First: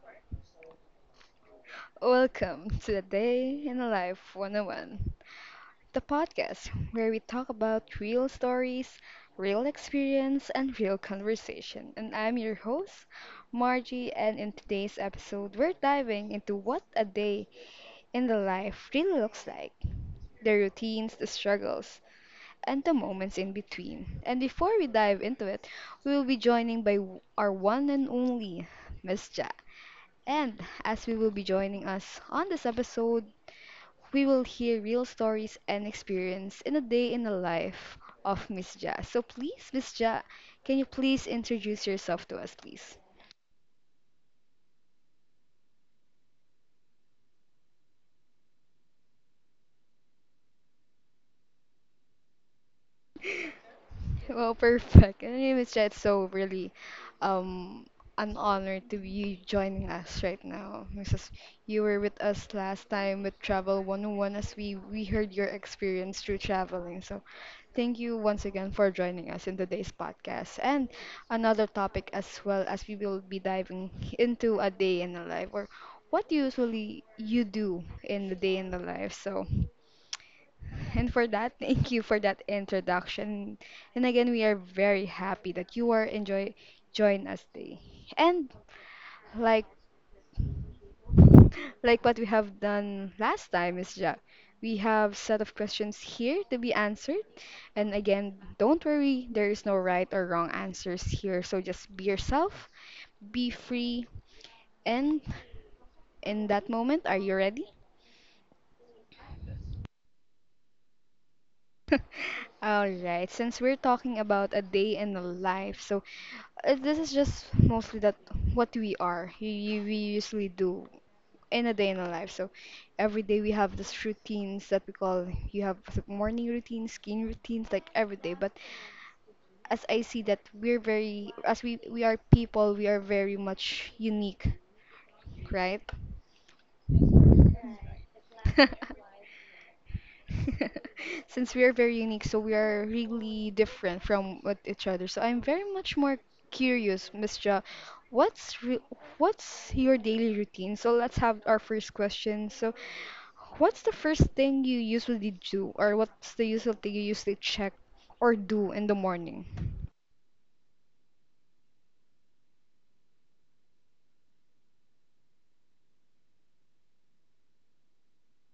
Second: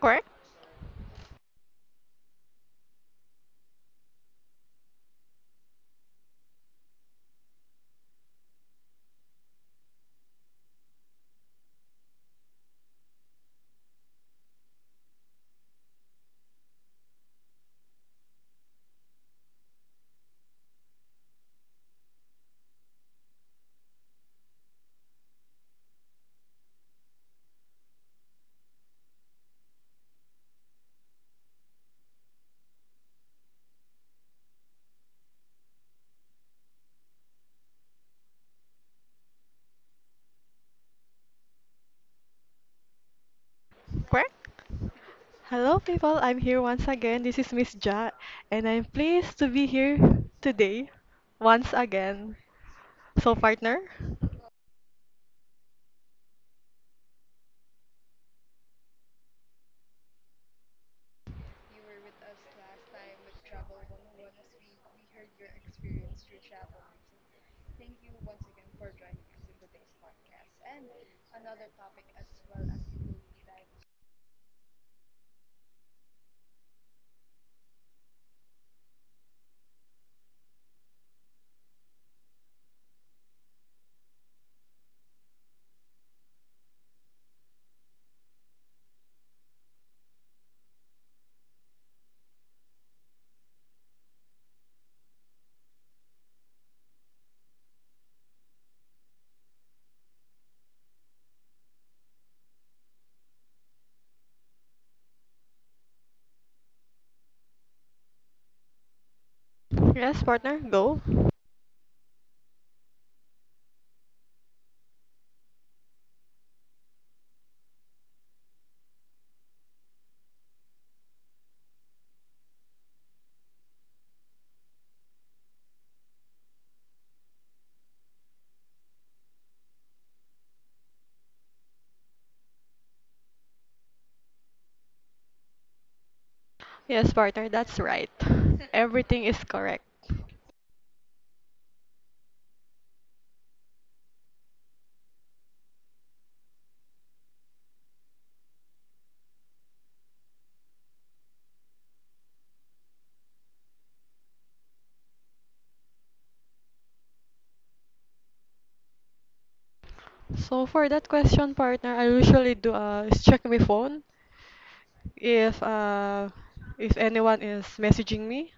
Quirk, Welcome to the Day in the Life 101, the podcast where we talk about real stories, real experience, and real conversation. And I'm your host, Margie, and in today's episode, we're diving into what a day in the life really looks like, the routines, the struggles, and the moments in between. And before we dive into it, we will be joining by our one and only Miss Jai. And as we will be joining us on this episode, we will hear real stories and experience in a day in the life of Miss Ja. So please, Miss Ja, can you please introduce yourself to us, please? quirk. Hello, people. I'm here once again. This is Miss Ja, and I'm pleased to be here today once again. So, partner? Well, perfect. And anyway, Miss Jet, so really um an honor to you joining us right now. Mrs. You were with us last time with Travel 101 as we heard your experience through traveling. So thank you once again for joining us in today's podcast and another topic as well as we will be diving into a day in the life or what usually you do in the day in the life. So, and for that, thank you for that introduction. And again, we are very happy that you are enjoy join us today. And like like what we have done last time, Miss Jack, we have set of questions here to be answered. And again, don't worry, there is no right or wrong answers here. So just be yourself, be free, and in that moment, are you ready? Yes, partner, go. All right, since we're talking about a day in the life. So, this is just mostly that what we are, we usually do in a day in our life. So every day we have these routines that we call. You have morning routines, skin routines, like every day. But as I see that we're very, as we are people, we are very much unique, right? Yes, partner, that's right. Everything is correct. Since we are very unique, so we are really different from what each other. So I'm very much more curious, Miss Ja. What's re what's your daily routine? So let's have our first question. So, what's the first thing you usually do, or what's the usual thing you usually check or do in the morning? So, for that question, partner, I usually do is check my phone if if anyone is messaging me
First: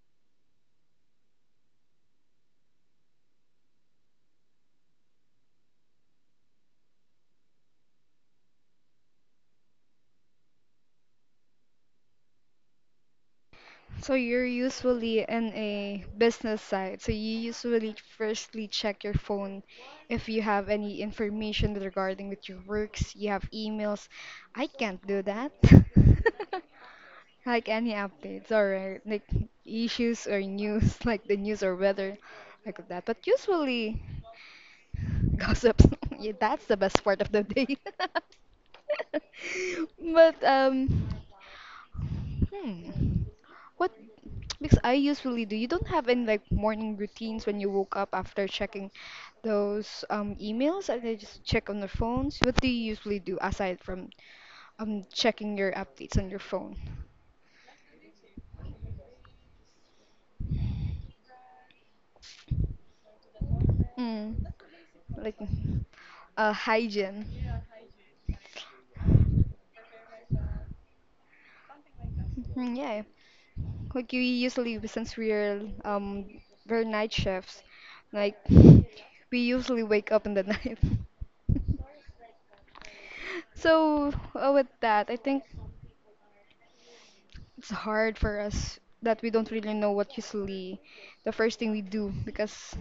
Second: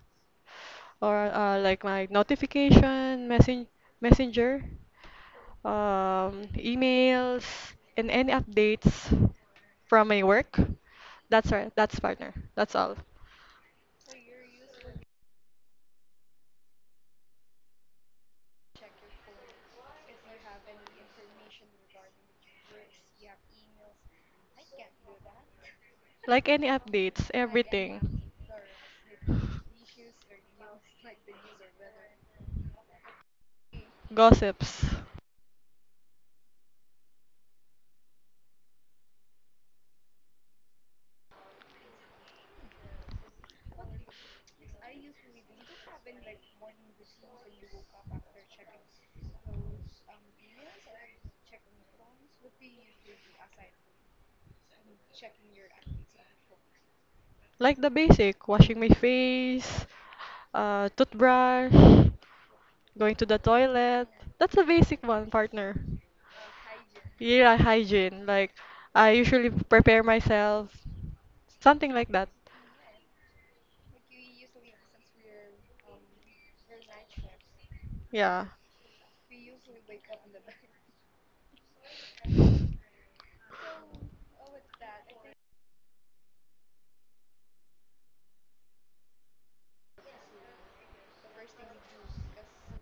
or like my notification, messenger. Emails, and any updates from my work. That's right. That's partner. That's all. So you're usually in a business site, so you usually firstly check your phone if you have any information with regarding with your works, you have emails. I can't do that. Like any updates, Like any everything. updates or like issues or news, like the news or weather, like that. But usually Gossips. gossips, yeah, that's the best part of the day. But hmm. What? Because I usually do. You don't have any like morning routines when you woke up after checking those emails, and they just check on their phones. What do you usually do aside from checking your updates on your phone? Like the basic, washing my face, toothbrush, going to the toilet. Mm. That's a basic one, Like, partner. Hygiene. Yeah, hygiene. Like I usually prepare myself, something like that. Mhm, yeah. Like you usually, since we're very night shifts, like Yeah. we usually wake up in the night. So, with that, I think it's hard for us that we don't really know what usually the first thing we do, because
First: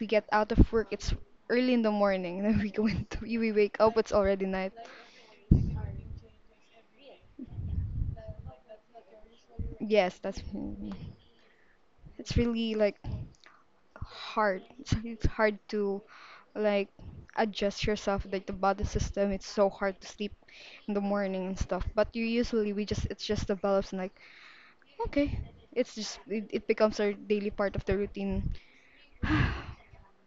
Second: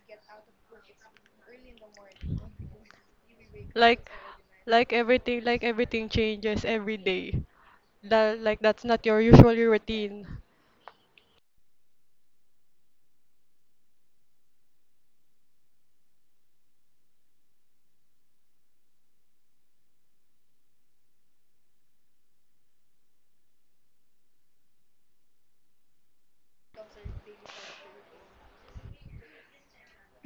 we get out of work, it's early in the morning, and then we go into we wake up, Like it's already night. Everything changes every day. That's not your usual Yes, routine. that's it's really like hard. It's hard to like adjust yourself, like the body system. It's so hard to sleep in the morning and stuff. But you usually we just it's just develops, and like okay, it's just it becomes our daily part of the routine.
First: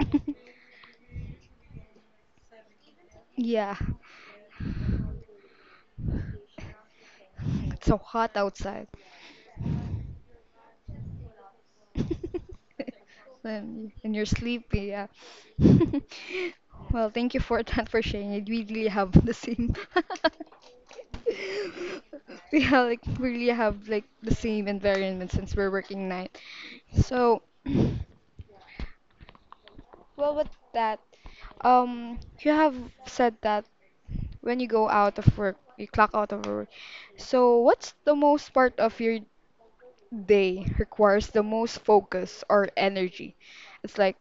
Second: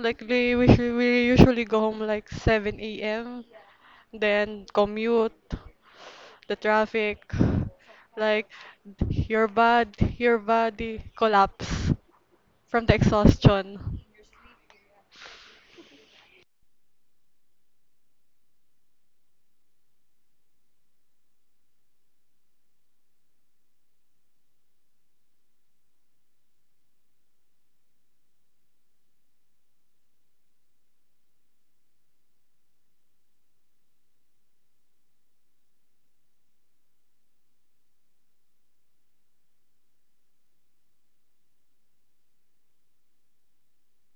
Like we usually go home like 7 a.m. Yeah, Then commute, the traffic, it's so hot like outside. Your body collapse from the exhaustion. When and you're sleepy, yeah. Well, thank you for that for sharing it. We really have the same. We have like we really have like the same environment since we're working night. So, well, with that, you have said that when you go out of work, you clock out of work. So, what's the most part of your day requires the most focus or energy. It's like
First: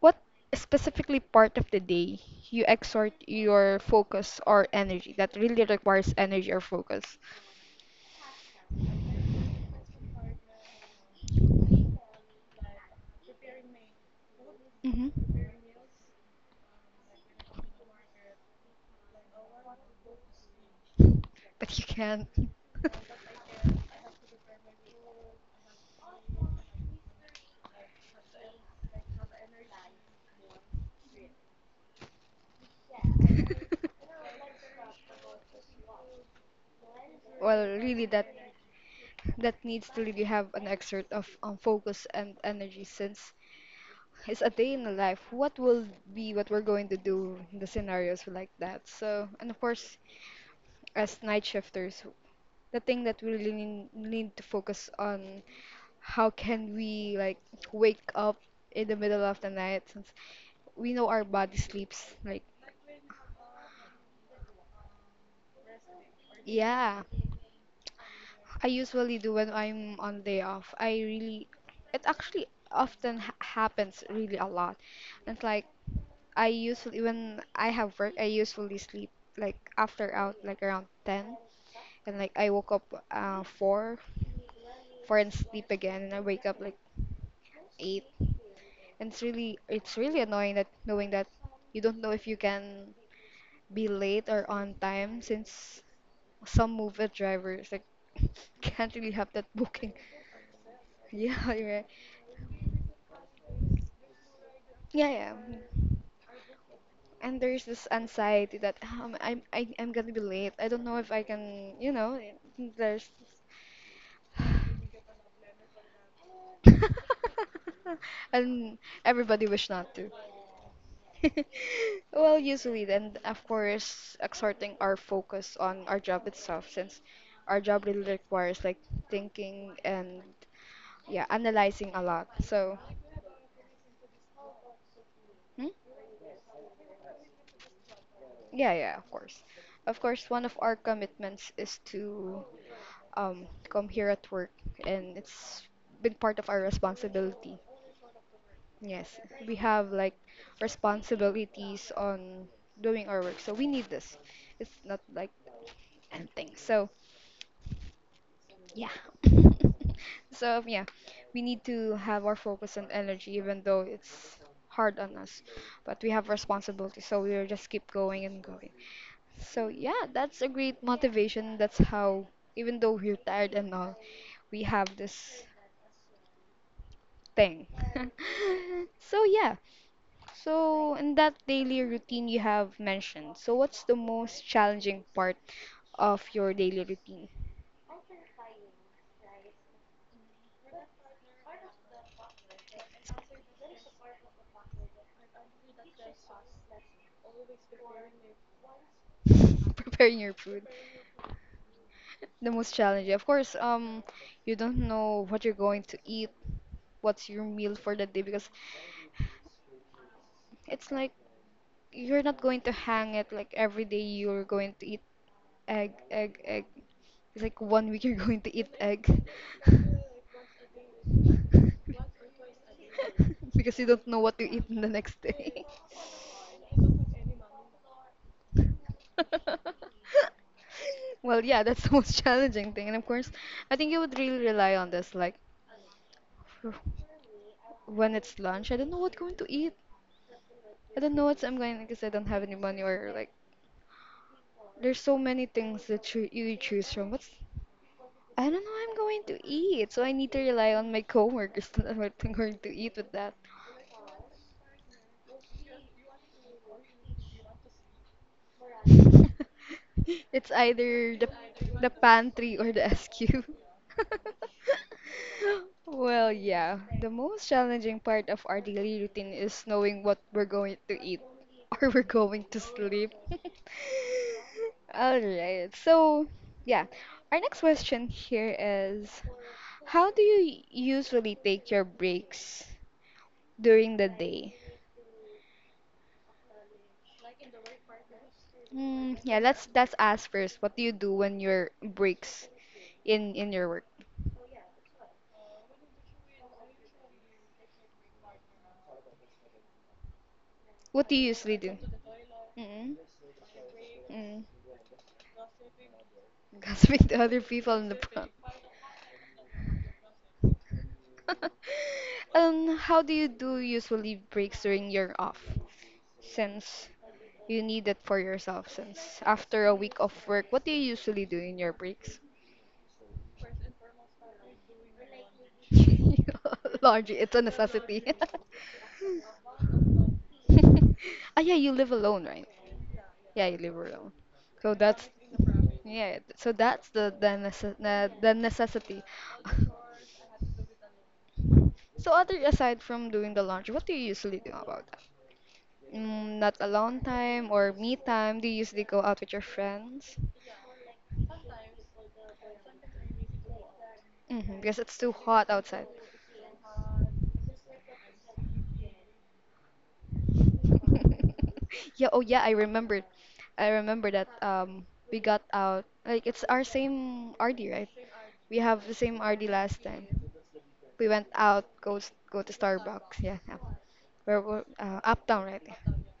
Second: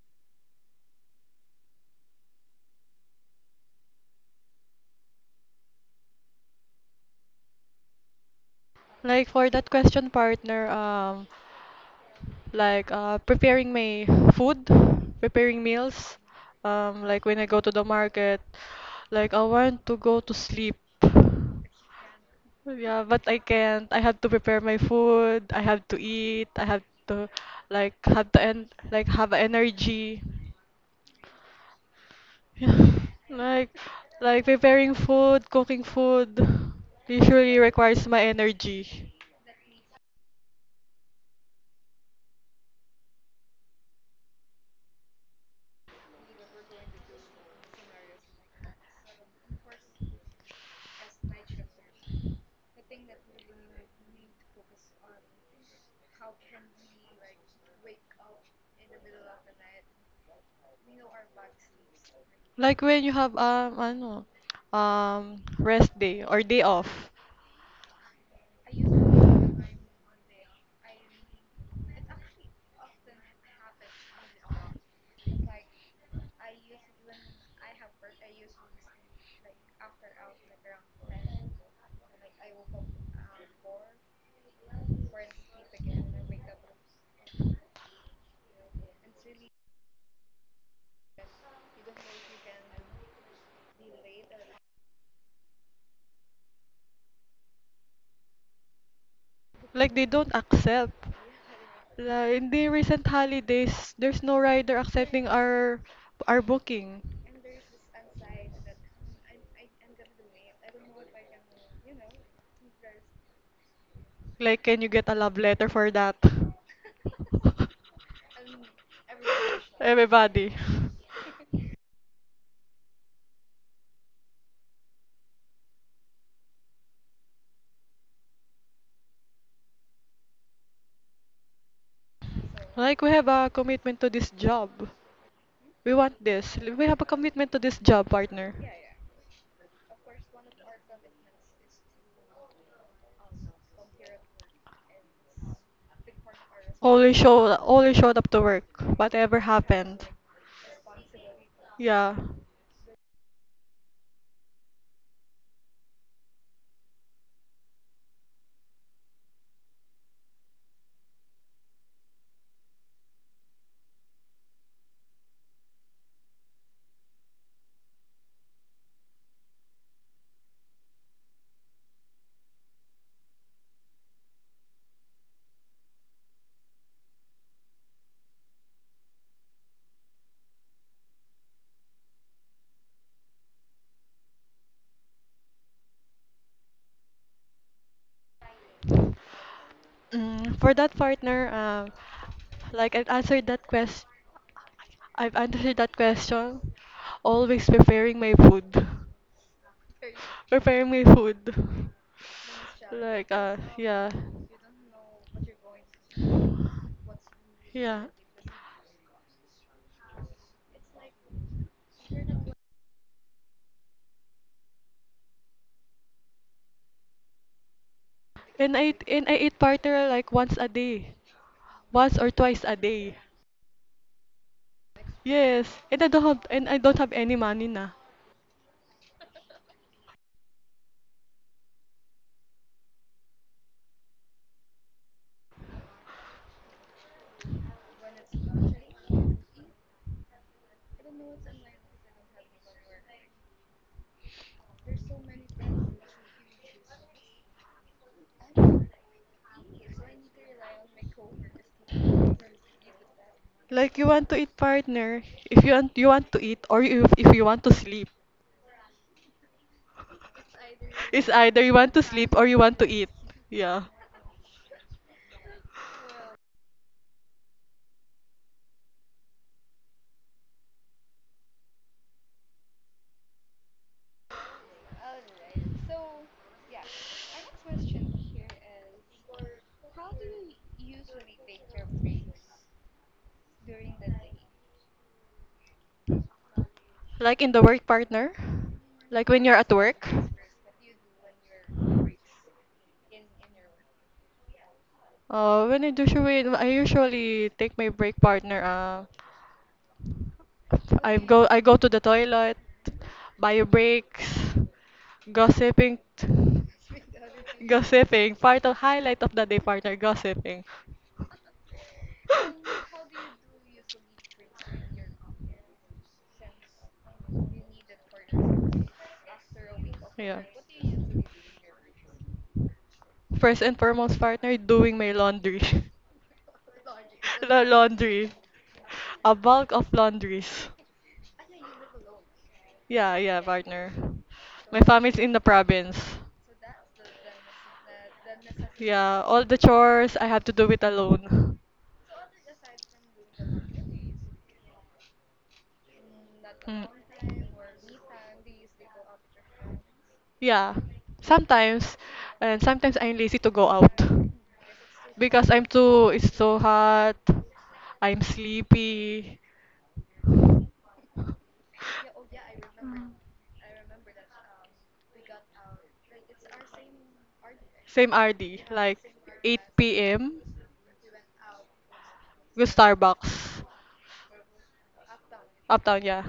what specifically part of the day you exert your focus or energy that really requires energy or focus. Like for that question, partner, like preparing my food, Hmm. preparing meals. Like when I go to the market, like I want to go to sleep. But you can't. Yeah, but I can't. I have to prepare my food. I have to eat. I have to like have the en like have energy. Yeah. Like preparing food, cooking food usually Well, really, requires my that energy. that needs to really have an exert of focus and energy since it's a day in the life. What will be what we're going to do in the scenarios like that? So, and of course, as night shifters, the thing that we really need to focus on, how can we like wake up in the middle of the night since we know our body sleeps like, Like when you have ano rest day or day yeah, off. I usually do when I'm on day off. I really, it actually often ha happens really a lot. It's like I usually when I have work, I usually sleep like after out like around 10, and like I woke up 4, 4 and sleep again, and I wake up like 8. And it's really annoying that knowing that you don't know if you can be late or on time since some Mover drivers like can't really have that booking. Like they don't accept. Yeah, you're right. Like in the recent holidays, there's no rider Yeah, accepting yeah. our booking. And there's this anxiety that I'm gonna be late. I don't know if I can, there's Like can you get a love letter for that? and everybody wish not to. Everybody. Well, usually then, of course, exerting our focus on our job itself, since our job really requires like thinking and, yeah, analyzing a lot. So, Like we have a commitment to this job. hmm? We want this. We have a commitment to this job, partner. Yeah, yeah, of course. Of course, one of our commitments is to, come here at work, and it's been part of our responsibility. Only showed up to work. Yes, Whatever we have happened. like responsibilities Yeah. on doing our work, so we need this. It's not like anything. So, yeah. So, yeah, we need to have our focus and energy, even though it's hard on us, but we have responsibility, so we'll just keep going and going. So yeah, that's a great motivation. That's how, even though we're tired and all, we have this thing. So yeah. So in that daily routine you have mentioned, so what's the most challenging part of your daily routine? Mm, for that partner, I've answered that question. I've answered that question. Always preparing my food. Preparing your food. Preparing my food. The most challenging. Of Like course, you don't know what you're going to eat, what's your meal for yeah. the day, because it's like you're not going to hang it like every day you're going to eat egg, egg, egg. It's like one week you're going to eat And I egg. and I eat partner like once a day, once or twice a day. Because you don't know what you eat the next day. Yes. And I don't have any money na. Well, yeah, that's the most challenging thing. And of course, I think you would really rely on this, like for- when it's lunch, I don't know what going to eat. I don't know what I'm going because I don't have any money, or like there's so many things that you choose from. What's I don't know what I'm going to eat, so I need to rely on my coworkers to know what I'm going to eat with that. Like you want to eat partner, if you want to eat or if you want to sleep. It's either It's the, either you the want to sleep or you pantry or want the to eat. SQ. Yeah. Well, yeah. The most challenging part of our daily routine is knowing what we're going to eat or we're going to sleep. All right. So, yeah. Our next question here is: how do you usually take your breaks during the day? Like in the work partner, Mm, like yeah, when you're at let's work. ask first. What do you do when your breaks in your work? When I usually take my break partner. What do I you usually go do? to the toilet, Mm. bio Mm. breaks, gossiping, Gossiping to other people in the pub. gossiping. Part of highlight of the day partner gossiping. How do you do usually breaks during your off? Since you need it for yourself, since after a week of Yeah. work, what do you usually do in your breaks? First and foremost partner, doing my laundry. Laundry, it's a La necessity. Laundry. A bulk of laundries. Ah, yeah, you live alone, right? Yeah, yeah, Yeah, you live partner. alone. So My that's, family's in the province. yeah. So that's the necessity. Yeah, all the chores I have to do it alone. So other aside from doing the laundry, what do you usually do about that? Mm, not alone time or me time? Do you usually go out with your friends? Yeah, sometimes, and sometimes I'm lazy to go out Mm-hmm, because it's too because hot. It's so hot, I'm sleepy. Yeah, oh yeah, I remember. I remember that we got out like it's our same RD, right? Same RD, We have the like same RD last 8 time. p.m. We went out, go go to Go Starbucks, yeah. Starbucks Yeah. Where Uptown, right? Yeah. uptown, yeah.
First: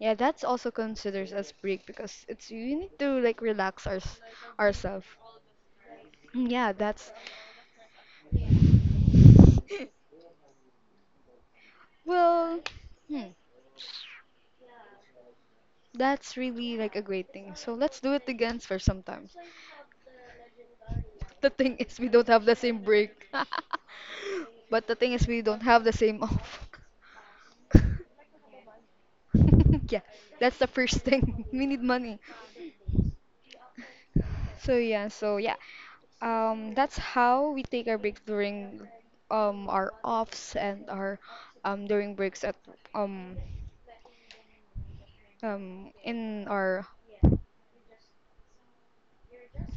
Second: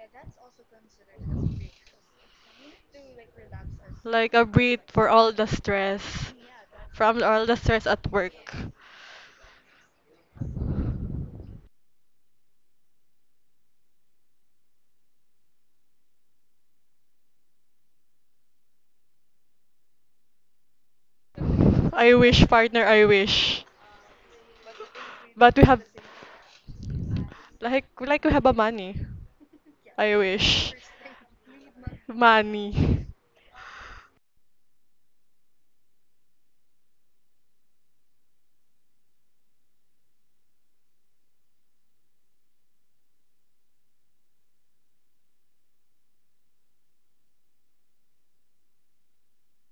Yeah, that's also considered as break because it's you need to like relax Like a breath ourselves. for all the stress, Yeah, that's, from all the stress at work. well, hmm. That's really like a great thing. So let's do it again for sometimes. The thing is, we I don't have wish, the same partner, I break. wish. But the thing is, we But don't we have have, the same off. like we have a money. Yeah, I that's the wish. first thing. We need money. Money. So yeah, so yeah. That's how we take our break during our offs, and our during breaks at um in our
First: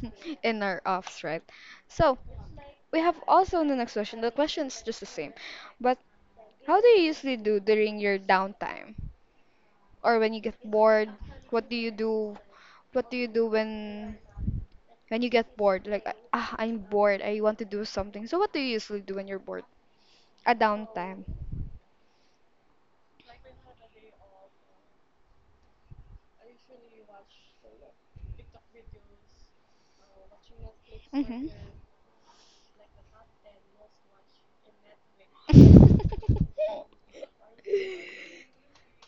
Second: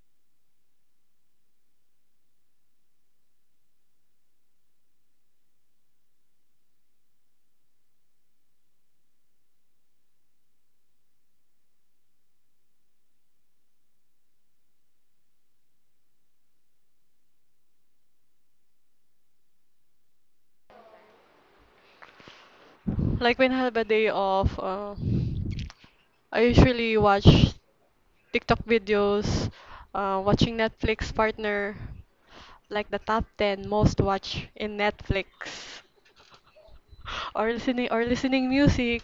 in our offs, right? So we have also the next question. The question is just the same, but how do you usually do during your downtime or when you get bored? What do you do? What do you do when you get bored? Like ah, I'm bored. I want to do something. So what do you usually do when you're bored? A downtime. Like when I have a day off, I usually watch TikTok videos, watching Netflix, Mhm. partner, like the top 10 most watched in Netflix. Or listening music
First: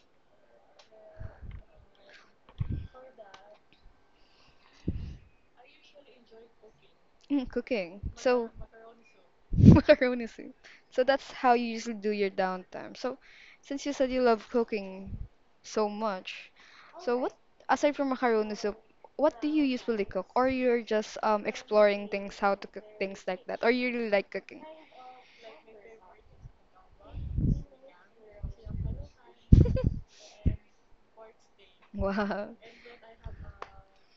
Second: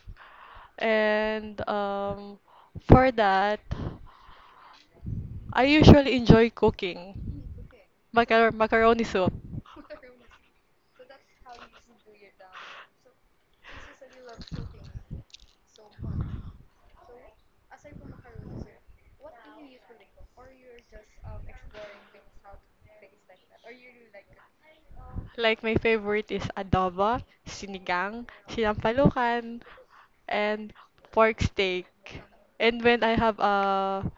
and for that I usually enjoy cooking Mm, cooking. So, macaroni soup. macaroni soup. So that's how you usually do your downtime. So, since you said you love cooking so much, so what, aside from macaroni soup, what do you usually cook? Or you're just exploring things, how to cook things like that? Or you really like cooking? Like my favorite is adobo, sinigang, sinampalukan, and pork steak. Wow. And when I have a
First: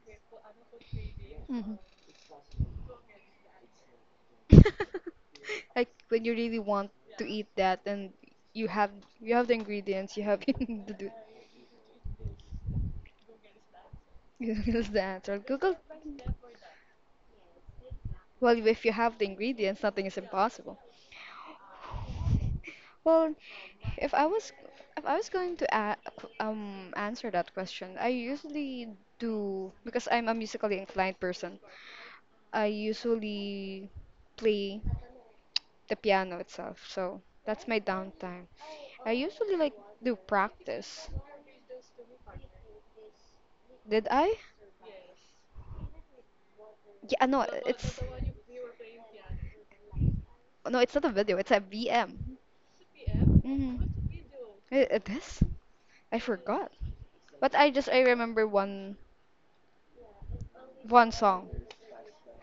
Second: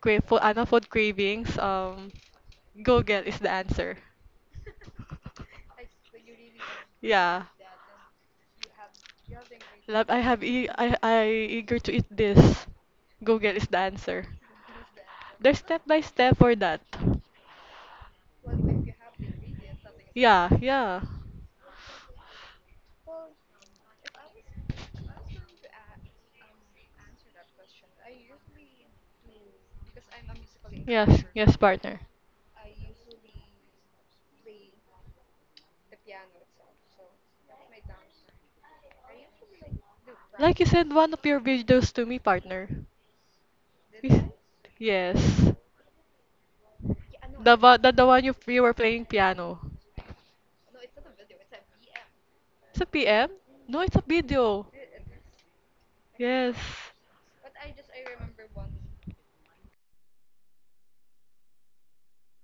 crave food, ano, food cravings, Mhm. Google is the answer. Like when you really want to Yeah. eat that and you have you have the Love, ingredients, I you have have e to do I eager to eat this. Google is the answer. Google's the answer. There's Google step by step for that. well, if you have the ingredients, nothing is Yeah, impossible. yeah. Well, if I was if I was going to a answer that question, I usually do because I'm a musically inclined Yes, yes, person. partner. I usually play the piano itself, so that's my downtime. I usually like do Like you send practice. one of your videos to me, partner. Did Is- I? Yes. Yeah, no, it's The one you were playing piano. no, it's not a video. It's a VM. It's a PM? No, Mm-hmm. it's a video. I- It is? I Yes. forgot. But I just I remember one song.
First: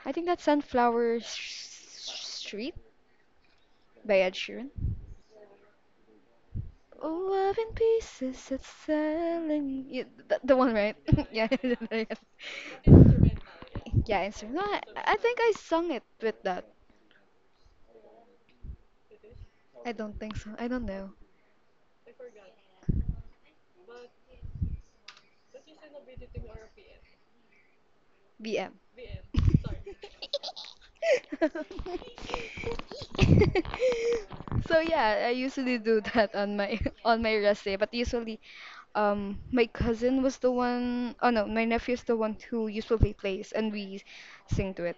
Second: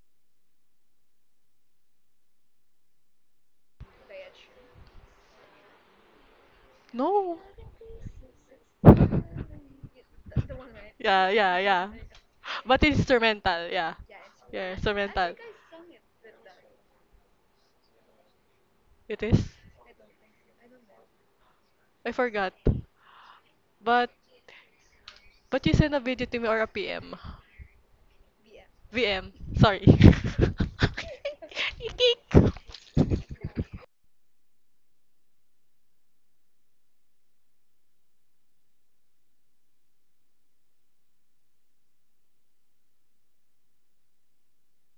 I think that's Sunflower S- Street by Ed Sheeran. Oh, No. love in pieces, it's selling you. Th the one, right? Yeah, Yeah. yeah, yeah. But it's instrumental, yeah. Yeah, instrumental. Yeah, No, I instrumental. think I sung it with that. It is? I don't think so. I don't know. I forgot. But you send a video to me or a PM. BM. VM. Sorry. Ikik. so yeah, I usually do that on my on my rest day, but usually my cousin was the one oh no, my nephew's the one who usually plays and we sing to it.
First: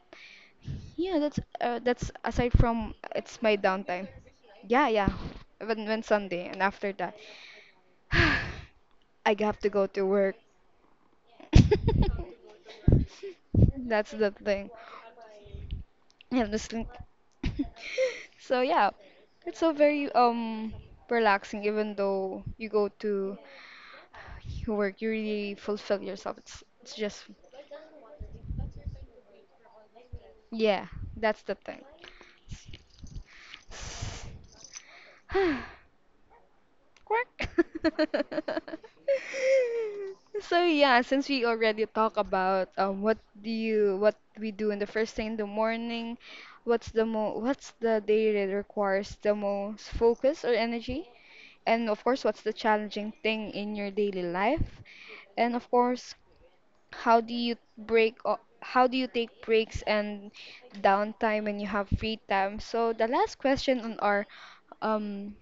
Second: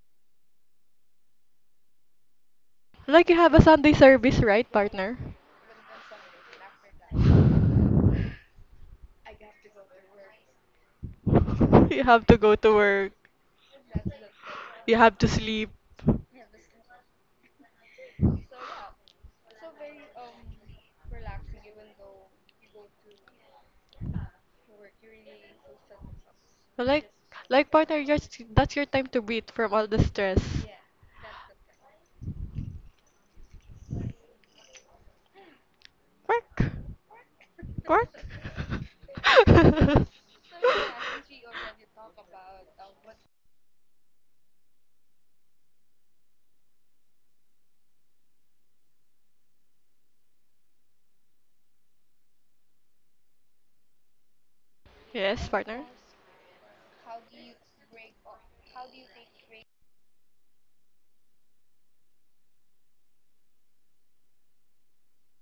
Yeah, that's aside from Like you it's have my a Sunday downtime. service, right, Yeah, yeah. partner? When Sunday and after that I have to go to work. You have to go to work. That's the thing. You have to sleep. So, Yeah, I'm just so yeah, it's so very relaxing. Even though you go to you work, you really fulfill yourself. It's like, just partner, that's your time to breathe from all the stress. yeah, that's the thing. Work. Quack. Park? So yeah, since we already talk about what do you what we do in the first thing in the morning, what's the mo what's the day that requires the most focus or energy, and of course what's the challenging thing in your daily life, Yes, and of partner. course how do you how do you take breaks and downtime when you have free time? So the last question on our um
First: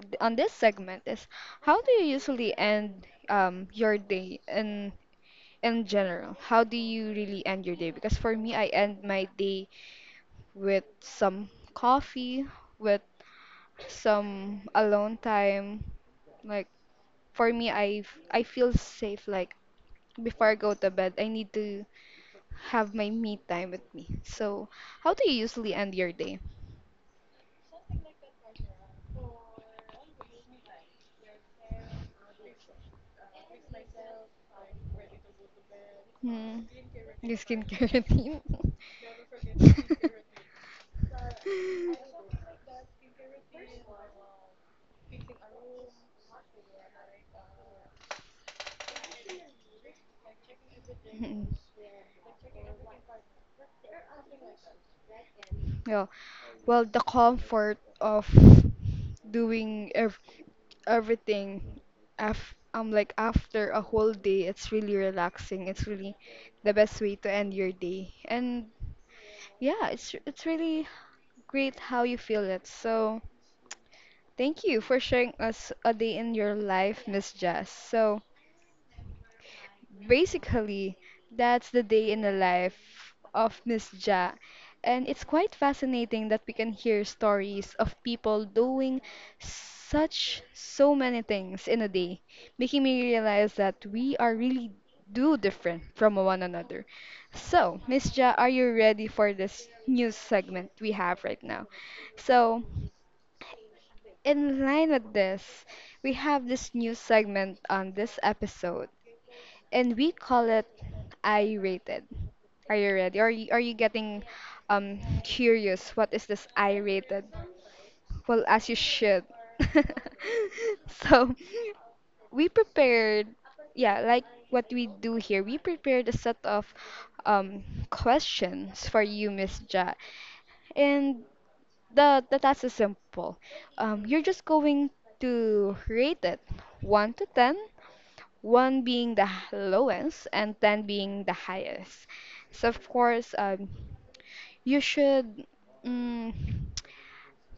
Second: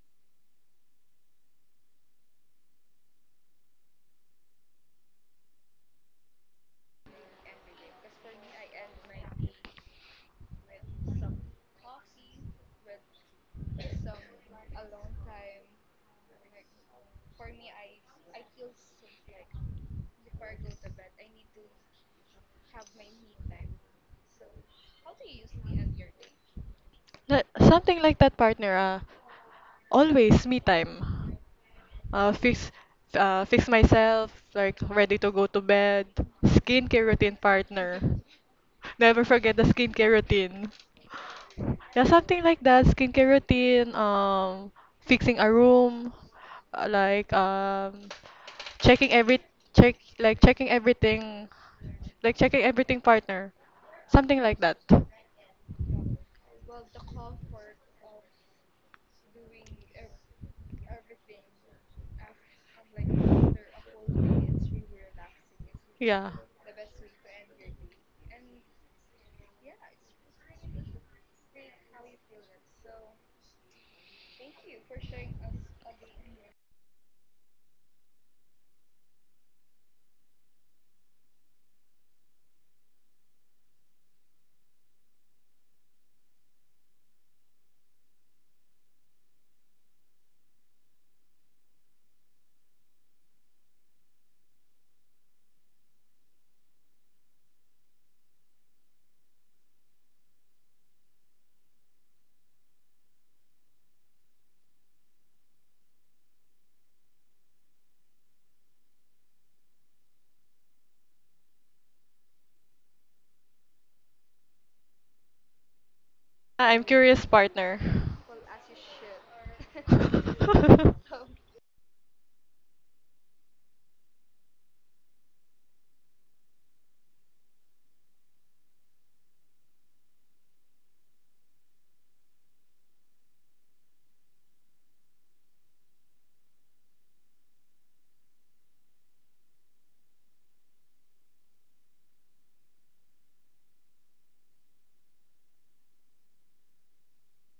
on this segment is how do you usually end your day in general? How do you really end your day? Because for me, I end my day with some coffee, with some alone time. Like for me, I feel safe like before I go to bed, I need to have my me time with me. So, how do you usually end your day? That, something like that, partner. Always me time. Uh, fix, Fix myself, like ready to go to bed. Hmm. Skincare routine, Your skincare partner. routine? Never forget the skincare routine. Yeah, something like that. Skincare routine, fixing a room, uh, like um, checking every check like checking everything. Mm. Like checking everything partner. Something like that. Yeah. Well, the comfort of doing ev everything af like after a whole day, it's really relaxing. It's really Yeah. the best way to end your day. And yeah, it's really great how you feel it. So, thank you for sharing us a day in your life, Miss Jess. So, basically, that's the day in the life of Miss Ja. And it's quite fascinating that we can hear stories of people doing such so many things in a day, making me realize that we are really do different from one another. So, Miss Ja, are you ready for this news segment we have right now? So, in line with this, we have this new segment on this episode and we call it I-rated. Are you ready? Are you getting curious? What is this I'm curious I-rated? partner. Well, as you should. So we prepared, yeah, like what we do here. We prepared a set of um, questions for you, Miss Ja, and the task is simple. You're just going to rate it 1 to 10, 1 being the lowest and 10 being the highest. So, of course, you should mm,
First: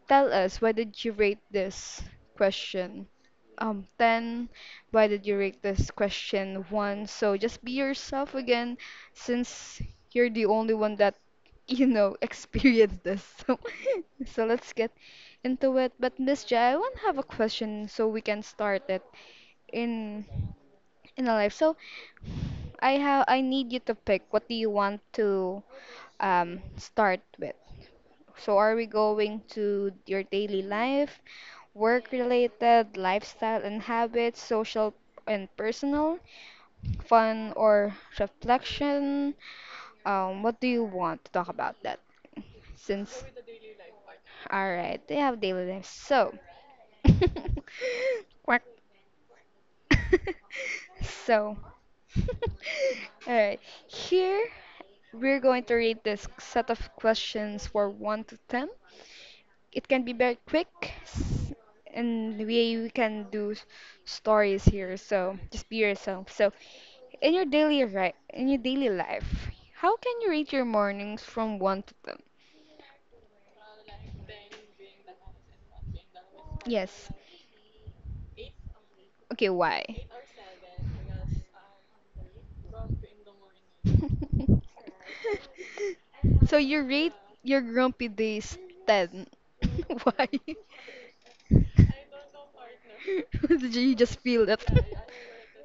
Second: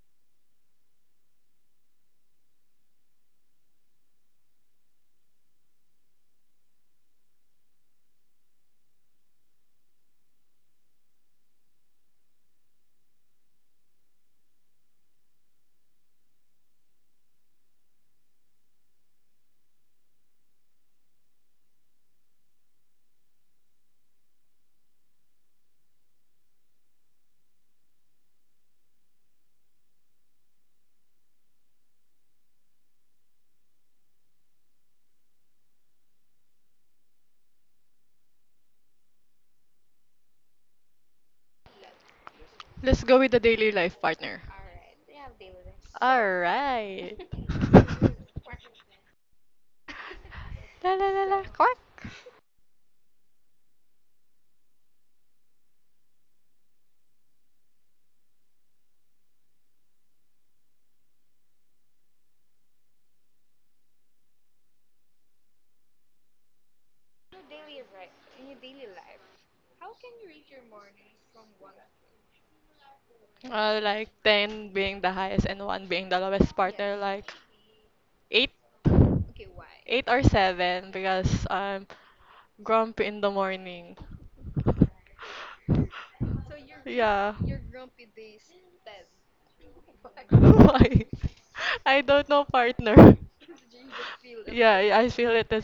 tell us why did you rate this question 10, why did you rate this question 1, so just be yourself again since you're the only one that you know experienced this so so let's get into it but Miss Jai, I want to have a question so we can start it in a life. So I need you to pick what do you want to start with. So are we going to your daily life, work related, lifestyle and habits, social and personal, fun or reflection? What do you want to talk about that? Let's go Since with the daily life partner. all right, they have daily lives. All So, right. quack La la la la, So, quack. all right. Here we're going to read this set of questions for 1 to 10. It can be very quick s- and we can do stories here. So, just be yourself. So, in your daily life, how can you rate your mornings from 1 to 10? Like 10 being the highest and 1 being the lowest partner, Yes. like 8, Okay, why? 8 or 7 because I'm grumpy in the morning. So you rate Yeah. your grumpy days 10. Why? Why? I don't know, partner. Did you just feel that. Yeah, I feel it as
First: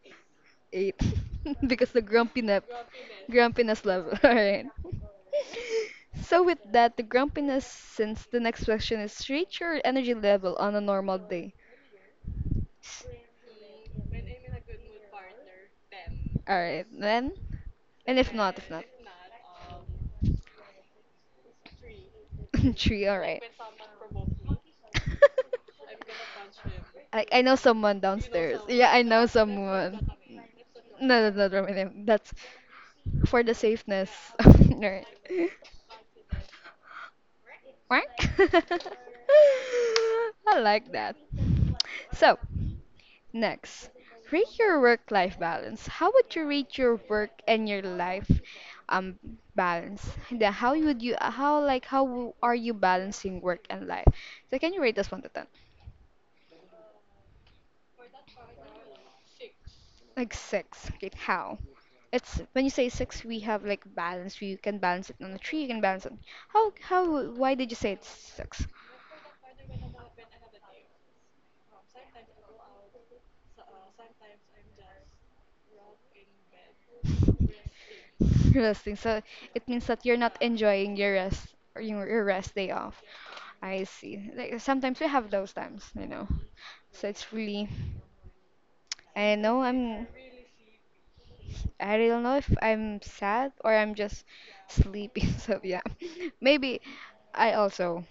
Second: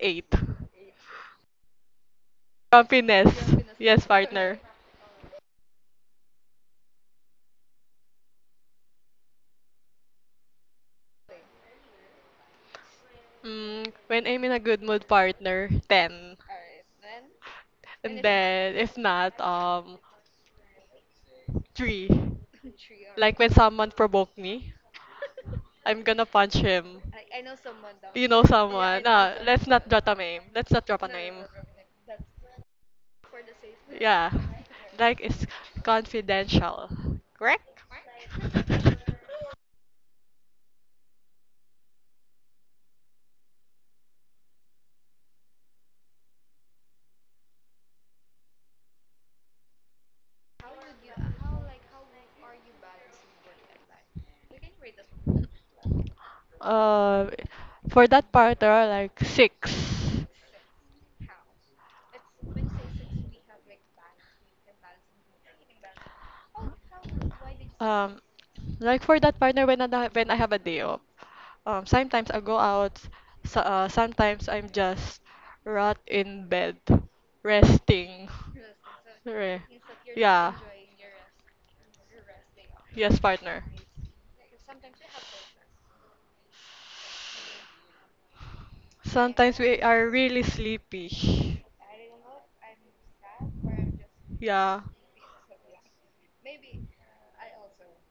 8. Eight. Because the grumpiness. Grumpiness. Grumpiness Yes, level. partner. Alright. So with that, the grumpiness since the next question is rate your energy level on a normal day. Mm, when I'm in a good mood partner, 10. All right, then. And And if not, if then not. if not, 3. Three, all Like right. when someone provoked me, I'm gonna punch him. I know someone You know downstairs. Yeah, I someone. know No, let's not someone. drop a name. Let's not drop a No, no, name. no, don't worry. That's for the safeness. Yeah. All right. Like it's confidential. Correct? Quack. I like that. So, next, rate your work-life balance. How would you rate your work and your life um balance? Then how would you how like how are you balancing work and life? So can you rate this one to ten? uh, for that partner, like 6. Like six. Okay, how? It's when you say six, we have like balance. You can balance it on a tree. You can balance it. How why did you say it's Um, six? like for that partner, when I have a day off, sometimes I go out. So, sometimes I'm just rot in bed, resting. Resting. So Re- it means that you're not yeah. enjoying your rest or your rest day off. Yes, partner. I see. Like sometimes we have those times, you know. So it's really I Sometimes know we I'm are really sleepy. I don't know if I'm sad or I'm just Yeah. sleepy. So yeah. Maybe I also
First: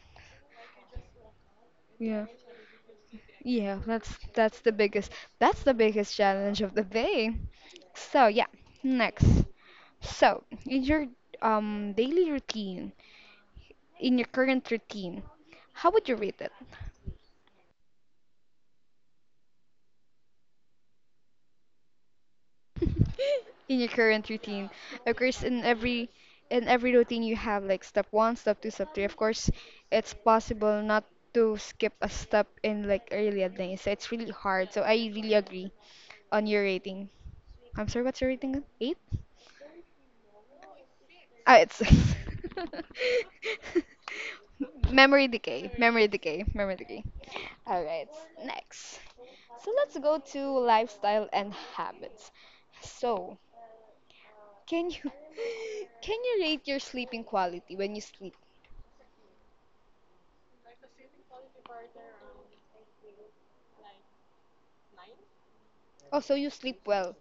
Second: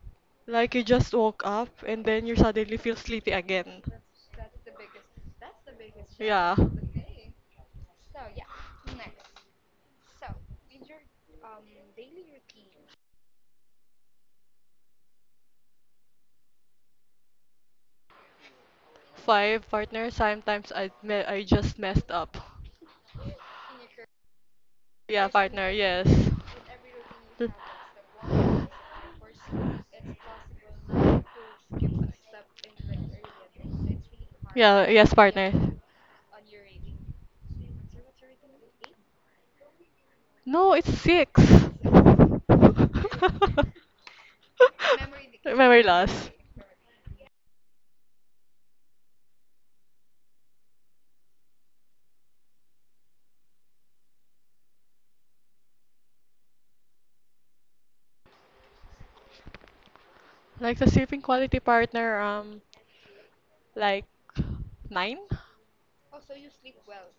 Like you just woke up and yeah. then you suddenly feel sleepy Yeah, again. That's the biggest Yeah. challenge of the day. So yeah, next. So, in your daily routine, in your current routine, how would you rate it? Five partner, sometimes I just messed up. In your current routine, of Yeah, course, partner, yes. In every routine you Th- have like step one, step two, step three. Of course, it's possible not to skip a step in like early at night. So it's really hard. So Yeah, I yes, really partner. agree on your rating. I'm sorry, what's your rating? Eight? No, it's six. Ah, it's memory decay, Memory memory loss. decay, memory decay. All right, next. So let's go to lifestyle and habits. So, can you can you rate your sleeping quality when you sleep? Like the sleeping quality partner, like nine? Oh, so you sleep well.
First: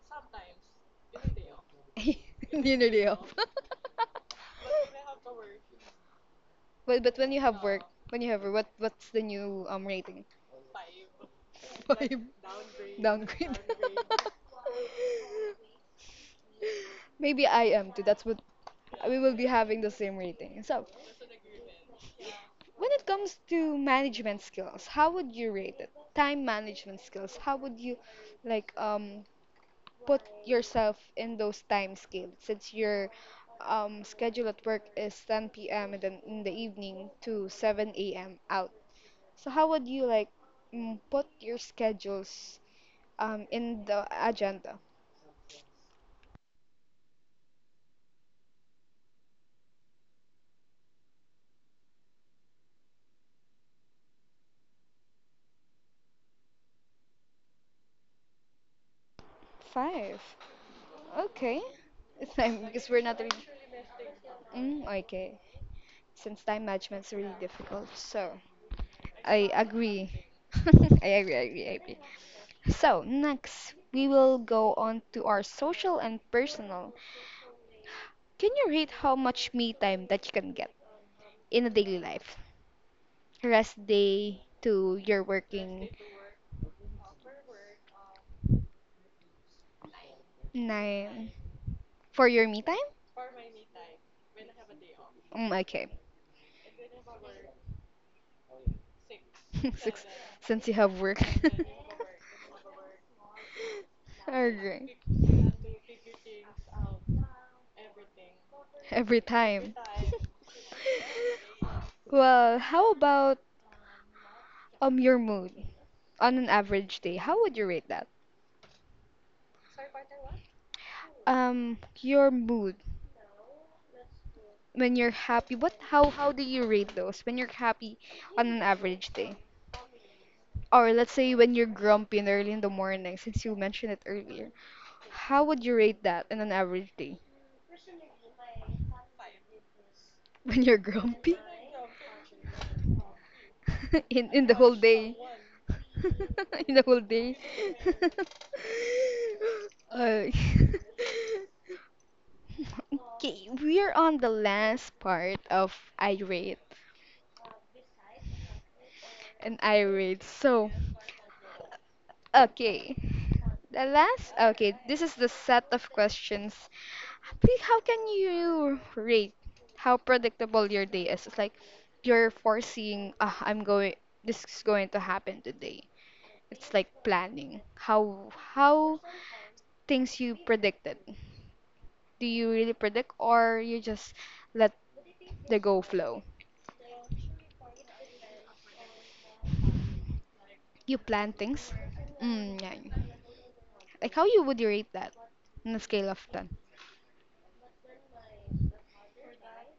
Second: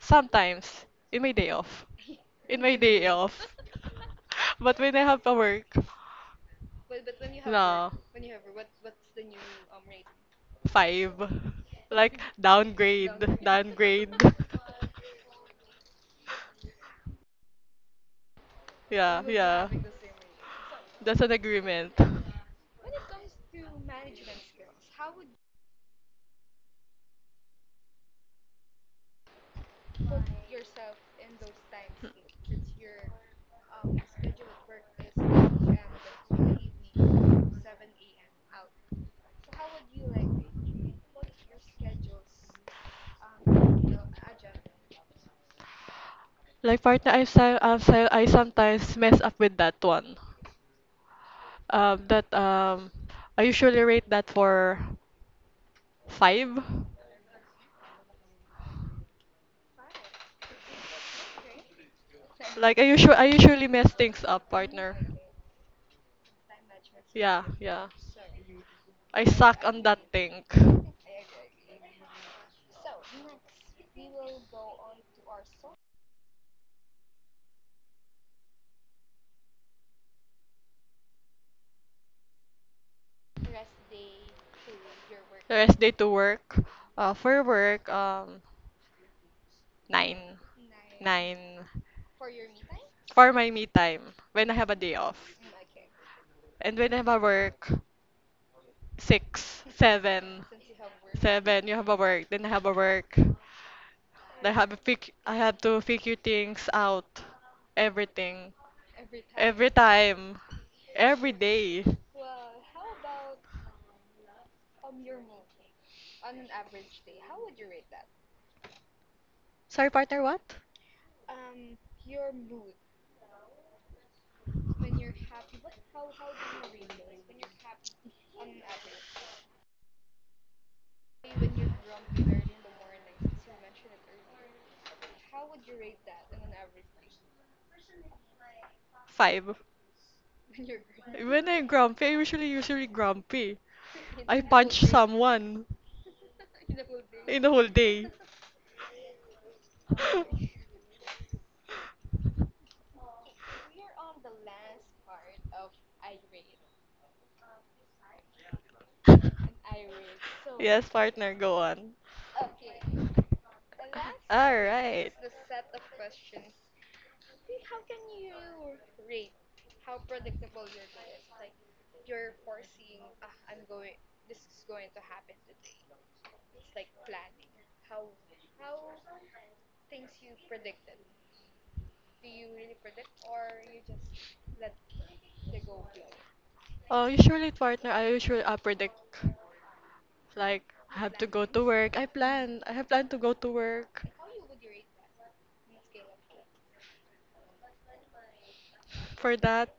Sometimes. In my day off. In Hindi my na day day off. off. But when I have to work, Well, but when you have work, no, when you have work, what what's the new rating? five. Like Five. Downgrade. downgrade, Downgrade. downgrade. Maybe I am too. That's what we Yeah, will be yeah. having the same rating. So, That's an agreement. when it comes to management skills, how would you rate it? Time management skills, how would you like put yourself in those time scales since your schedule at work is 10 p.m. and then in the evening to 7 a.m. out. So, how would you like put your schedules in the agenda? Like partner, I sometimes mess up with that one. That I usually rate that for five. Five. Okay. It's time Like because we're not I really usually mess things up, Mm, partner. okay. Since time management's really Yeah, yeah. difficult, so I I suck on agree. that thing. I agree, I agree, I agree. So, next, we will go on to our social and personal. Can you rate how much me time that you can get in a daily life? Rest day to your The rest working day to work. For work, nine, nine, nine. for your me time? For my me time, when I have a day off, Mm, okay. and when I have a work, six, Six, seven, since you have work. seven. You have a work, then I have a work. I Alright. I have to figure things out, everything, Every every time. time, every day. Well, how about your mood on an average day? How would you rate that? Sorry, partner, what? Your mood when you're happy. What? How? How do you rate those when you're happy on an average day? Or let's say when you're grumpy and early in the morning, since you mentioned it earlier. How would you rate that in an average day? Five. When you're grumpy? When I'm grumpy, I'm usually grumpy. In I the whole punch day. someone In the whole day. in the whole day. uh, okay, we're on the last part of irate and irate. So, Yes, partner, go on. okay. The last, All okay, this right. is the set of questions. Please, how can you rate how predictable your day is? It's like you're foreseeing, ah, I'm going, this is going to happen today. It's like planning. How things you predicted. Do you really predict or you just let the go flow? Oh, usually partner, I usually predict. Like, I You have to plan go to things. work. I Mm, plan. I yeah. have planned to go to work. Like how you would rate that on a scale of 10? For that,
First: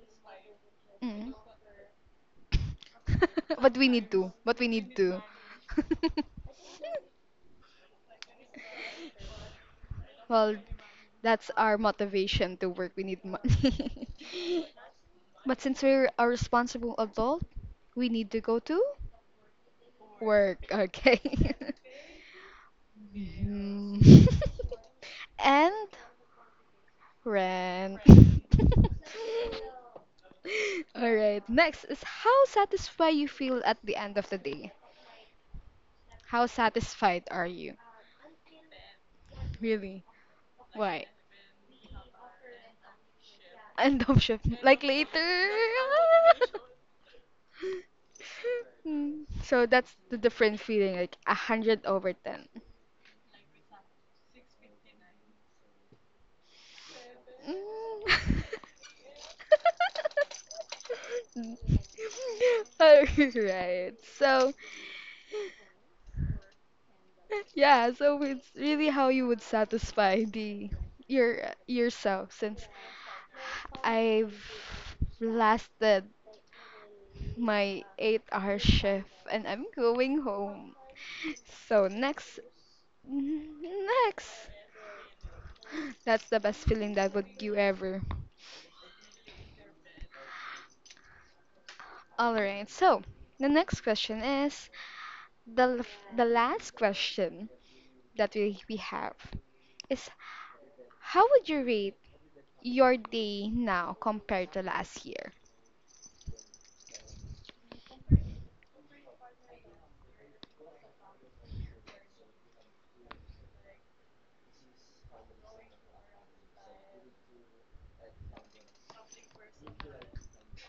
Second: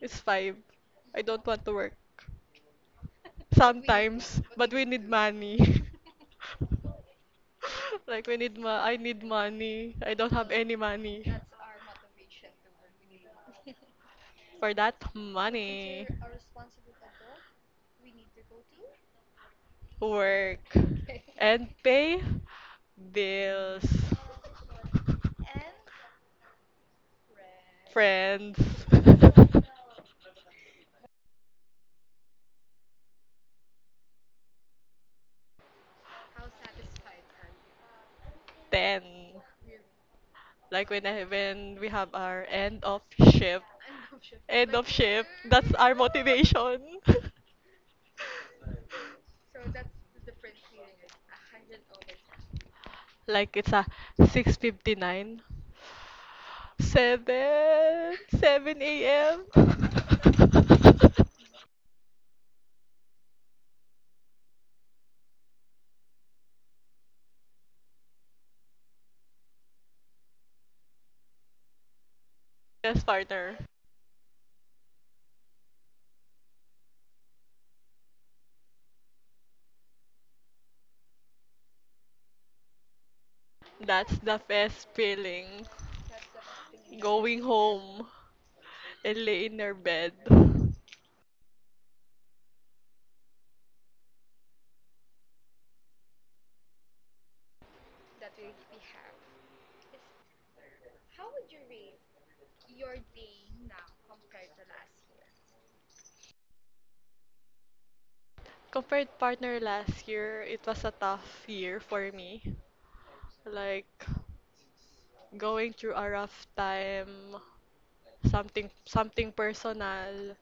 it's five. I Mm. don't want to work. But we need to. Sometimes, But we but we need need to. money. Like, we need ma I need money. I don't have Well, any money. that's our motivation to work. We need money. For that But since money, we're a responsible adult, we need to go to work. work Okay. and pay bills. Mhm. And rent. Friends. All right. Next is how satisfied you feel at the end of the day. How satisfied are you? Ten. Really? Like Why? When we have our end of shift. End of shift. End Like of later. shift. That's our motivation. Mm, so that's the different feeling, like a hundred over ten. Like it's a 6:59. 7 Mm. 7 a.m. Alright. So, yeah, so it's really how you would satisfy the your yourself since Yes, partner. I've lasted my 8-hour shift and I'm going home. So, That's next. the best feeling. That's the best feeling that Going would you ever. home and lay in your bed. Alright. So, the next question is the last question that we have is how would you rate your day now compared to last year? Compared partner last year, it was a tough year for me. Like going through a rough time, something personal,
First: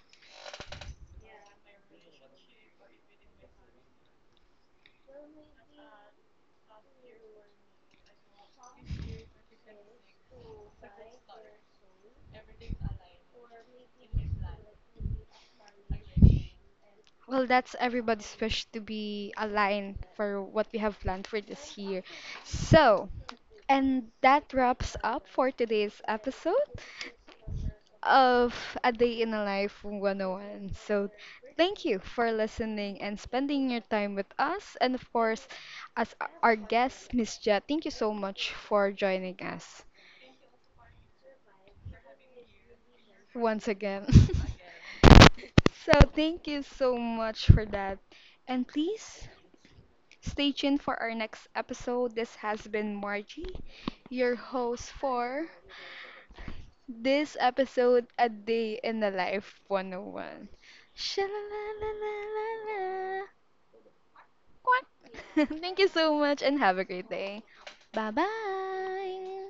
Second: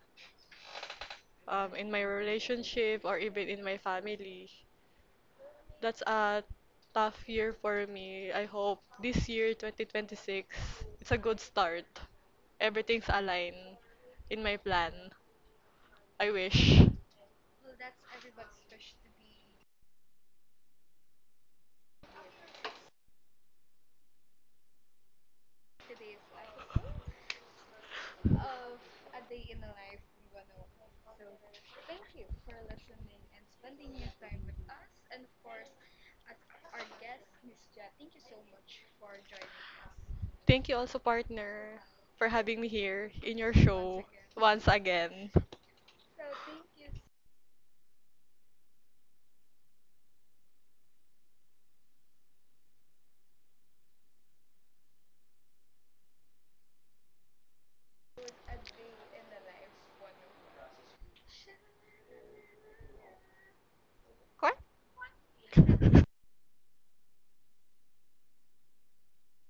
in my relationship or even in my family. That's a tough year for me. I hope this year, 2026, it's a good start. Everything's aligned in my plan. I wish. Well, that's everybody's wish to be aligned for what we have planned for this year. So, and that wraps up for today's episode of A Day in a Life 101. So, thank you for listening and spending your time with us. And of course, as our guest, Miss Jet, thank you so much for joining us Thank you also, partner, for having me here in your once show again. once again. So thank you so much for that. And please stay tuned for our next episode. This has been Margie, your host for this episode A Day in the Life 101. Sha-la-la-la-la-la-la. Quack. Quack. Thank you so much and have a great day. Bye-bye.